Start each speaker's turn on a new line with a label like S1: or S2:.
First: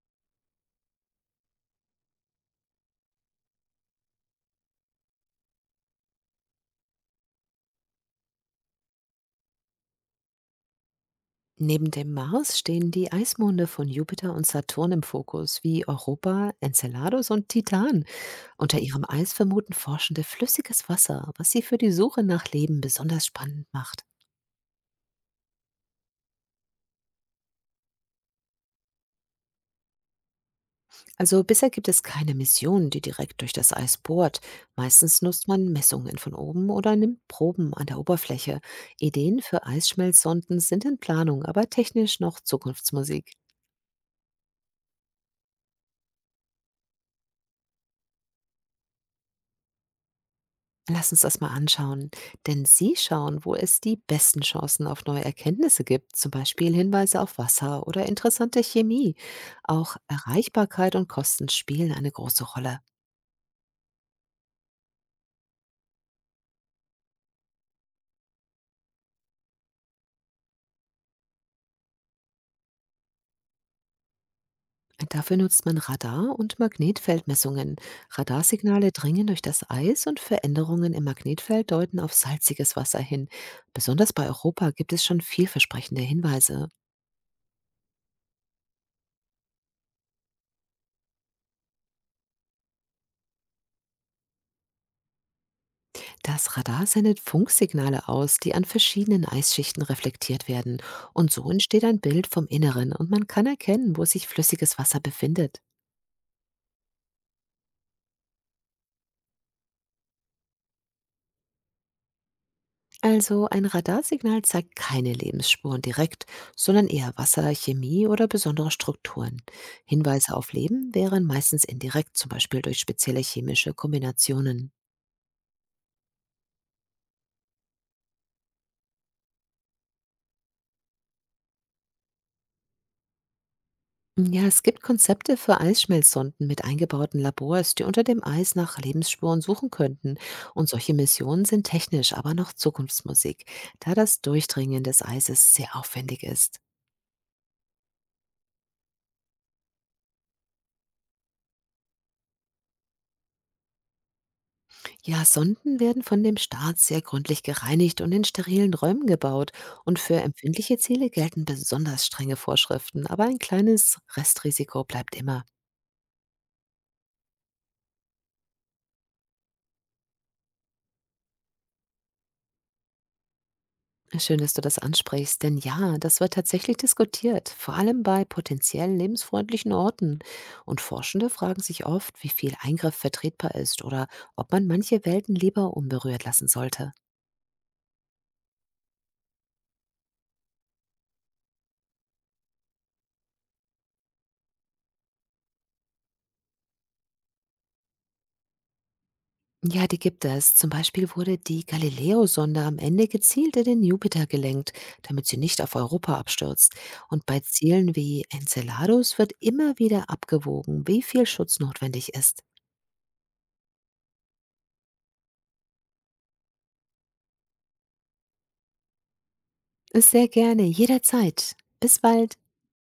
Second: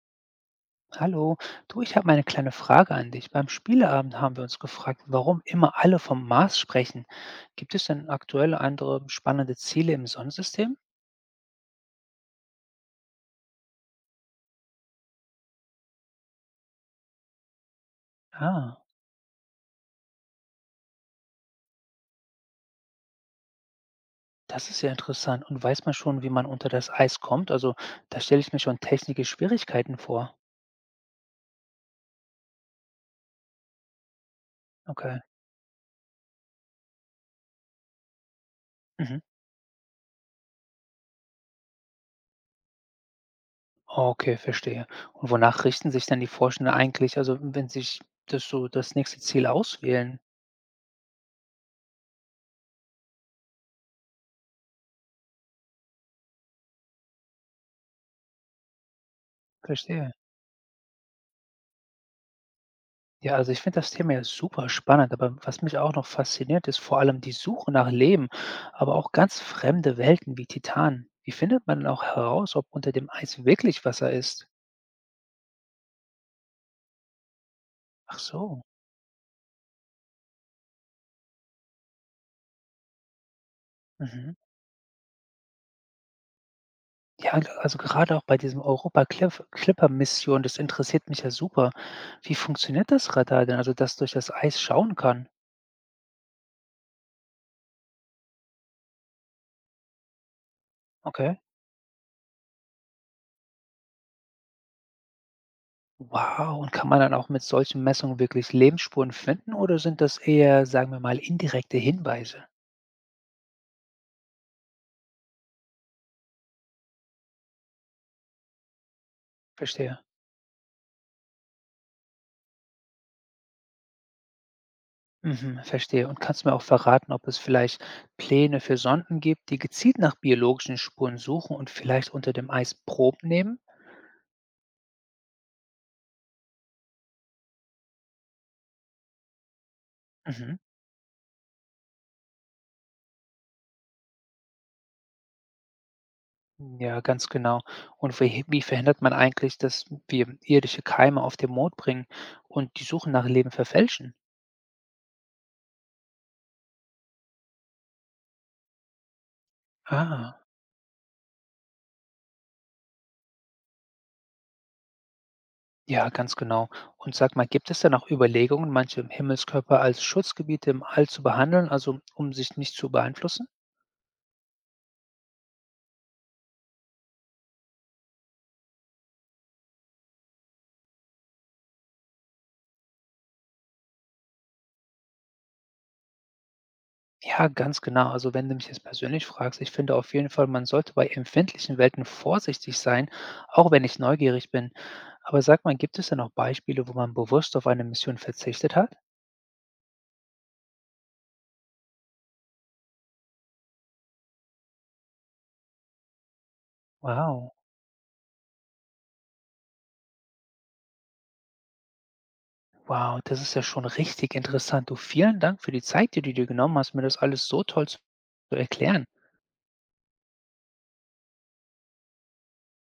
S1: Hallo, du, ich habe mal eine kleine Frage an dich. Beim Spieleabend haben wir uns gefragt, warum immer alle vom Mars sprechen. Gibt es denn aktuell andere spannende Ziele im Sonnensystem?
S2: Neben dem Mars stehen die Eismonde von Jupiter und Saturn im Fokus, wie Europa, Enceladus und Titan. Unter
S1: Ah,
S2: ihrem Eis vermuten Forschende flüssiges Wasser, was sie für die Suche nach Leben besonders spannend macht.
S1: das ist ja interessant. Und weiß man schon, wie man unter das Eis kommt? Also, da stelle ich mir schon technische Schwierigkeiten vor.
S2: Also bisher gibt es keine Mission, die direkt durch das Eis bohrt.
S1: Okay.
S2: Meistens nutzt man Messungen von oben oder nimmt Proben an der Oberfläche.
S1: Mhm.
S2: Ideen für Eisschmelzsonden sind in Planung, aber technisch noch Zukunftsmusik.
S1: Okay, verstehe. Und wonach richten sich dann die Forschenden eigentlich, also wenn sich das nächste Ziel auswählen?
S2: Lass uns das mal anschauen, denn sie schauen, wo es die besten Chancen auf neue Erkenntnisse gibt, zum Beispiel Hinweise auf Wasser oder interessante Chemie. Auch
S1: Verstehe.
S2: Erreichbarkeit und Kosten spielen eine große Rolle.
S1: Ja, also ich finde das Thema ja super spannend, aber was mich auch noch fasziniert, ist vor allem die Suche nach Leben, aber auch ganz fremde Welten wie Titan. Wie findet man denn auch heraus, ob unter dem Eis wirklich Wasser ist?
S2: Dafür nutzt man Radar- und Magnetfeldmessungen.
S1: Ach so.
S2: Radarsignale dringen durch das Eis und Veränderungen im Magnetfeld deuten auf salziges Wasser hin. Besonders bei
S1: Mhm.
S2: Europa gibt es schon vielversprechende Hinweise.
S1: Ja, also gerade auch bei diesem Europa-Clipper-Mission, das interessiert mich ja super. Wie funktioniert das Radar denn, also das durch das Eis schauen kann?
S2: Das Radar sendet Funksignale aus, die an verschiedenen Eisschichten reflektiert werden. Und
S1: Okay.
S2: so entsteht ein Bild vom Inneren und man kann erkennen, wo sich flüssiges Wasser befindet.
S1: Wow, und kann man dann auch mit solchen Messungen wirklich Lebensspuren finden oder sind das eher, sagen wir mal, indirekte Hinweise?
S2: Also ein Radarsignal zeigt keine Lebensspuren direkt, sondern eher Wasser, Chemie oder besondere Strukturen.
S1: Verstehe.
S2: Hinweise auf Leben wären meistens indirekt, zum Beispiel durch spezielle chemische Kombinationen.
S1: Mhm, verstehe. Und kannst du mir auch verraten, ob es vielleicht Pläne für Sonden gibt, die gezielt nach biologischen Spuren suchen und vielleicht unter dem Eis Proben nehmen?
S2: Ja, es gibt Konzepte für Eisschmelzsonden mit eingebauten Labors, die unter dem Eis nach Lebensspuren suchen könnten.
S1: Mhm.
S2: Und solche Missionen sind technisch, aber noch Zukunftsmusik, da das Durchdringen des Eises sehr aufwendig ist.
S1: Ja, ganz genau. Und wie verhindert man eigentlich, dass wir irdische Keime auf den Mond bringen und die Suche nach Leben verfälschen?
S2: Ja, Sonden werden von dem Staat sehr gründlich gereinigt und in sterilen Räumen gebaut. Und für
S1: Ah,
S2: empfindliche Ziele gelten besonders strenge Vorschriften, aber ein kleines Restrisiko bleibt immer.
S1: ja, ganz genau. Und sag mal, gibt es denn auch Überlegungen, manche Himmelskörper als Schutzgebiete im All zu behandeln, also um sich nicht zu beeinflussen?
S2: Schön, dass du das ansprichst, denn ja, das wird tatsächlich diskutiert, vor allem bei potenziell lebensfreundlichen Orten. Und Forschende fragen sich oft, wie viel Eingriff vertretbar ist oder ob man manche Welten lieber unberührt lassen sollte.
S1: Ja, ganz genau. Also wenn du mich jetzt persönlich fragst, ich finde auf jeden Fall, man sollte bei empfindlichen Welten vorsichtig sein, auch wenn ich neugierig bin. Aber sag mal, gibt es denn auch Beispiele, wo man bewusst auf eine Mission verzichtet hat?
S2: Ja, die gibt es. Zum Beispiel wurde die Galileo-Sonde am Ende gezielt in den Jupiter gelenkt, damit sie nicht auf Europa abstürzt. Und bei
S1: Wow.
S2: Zielen wie Enceladus wird immer wieder abgewogen, wie viel Schutz notwendig ist.
S1: Wow, das ist ja schon richtig interessant. Du, vielen Dank für die Zeit, die du dir genommen hast, mir das alles so toll zu erklären.
S2: Sehr gerne, jederzeit. Bis bald.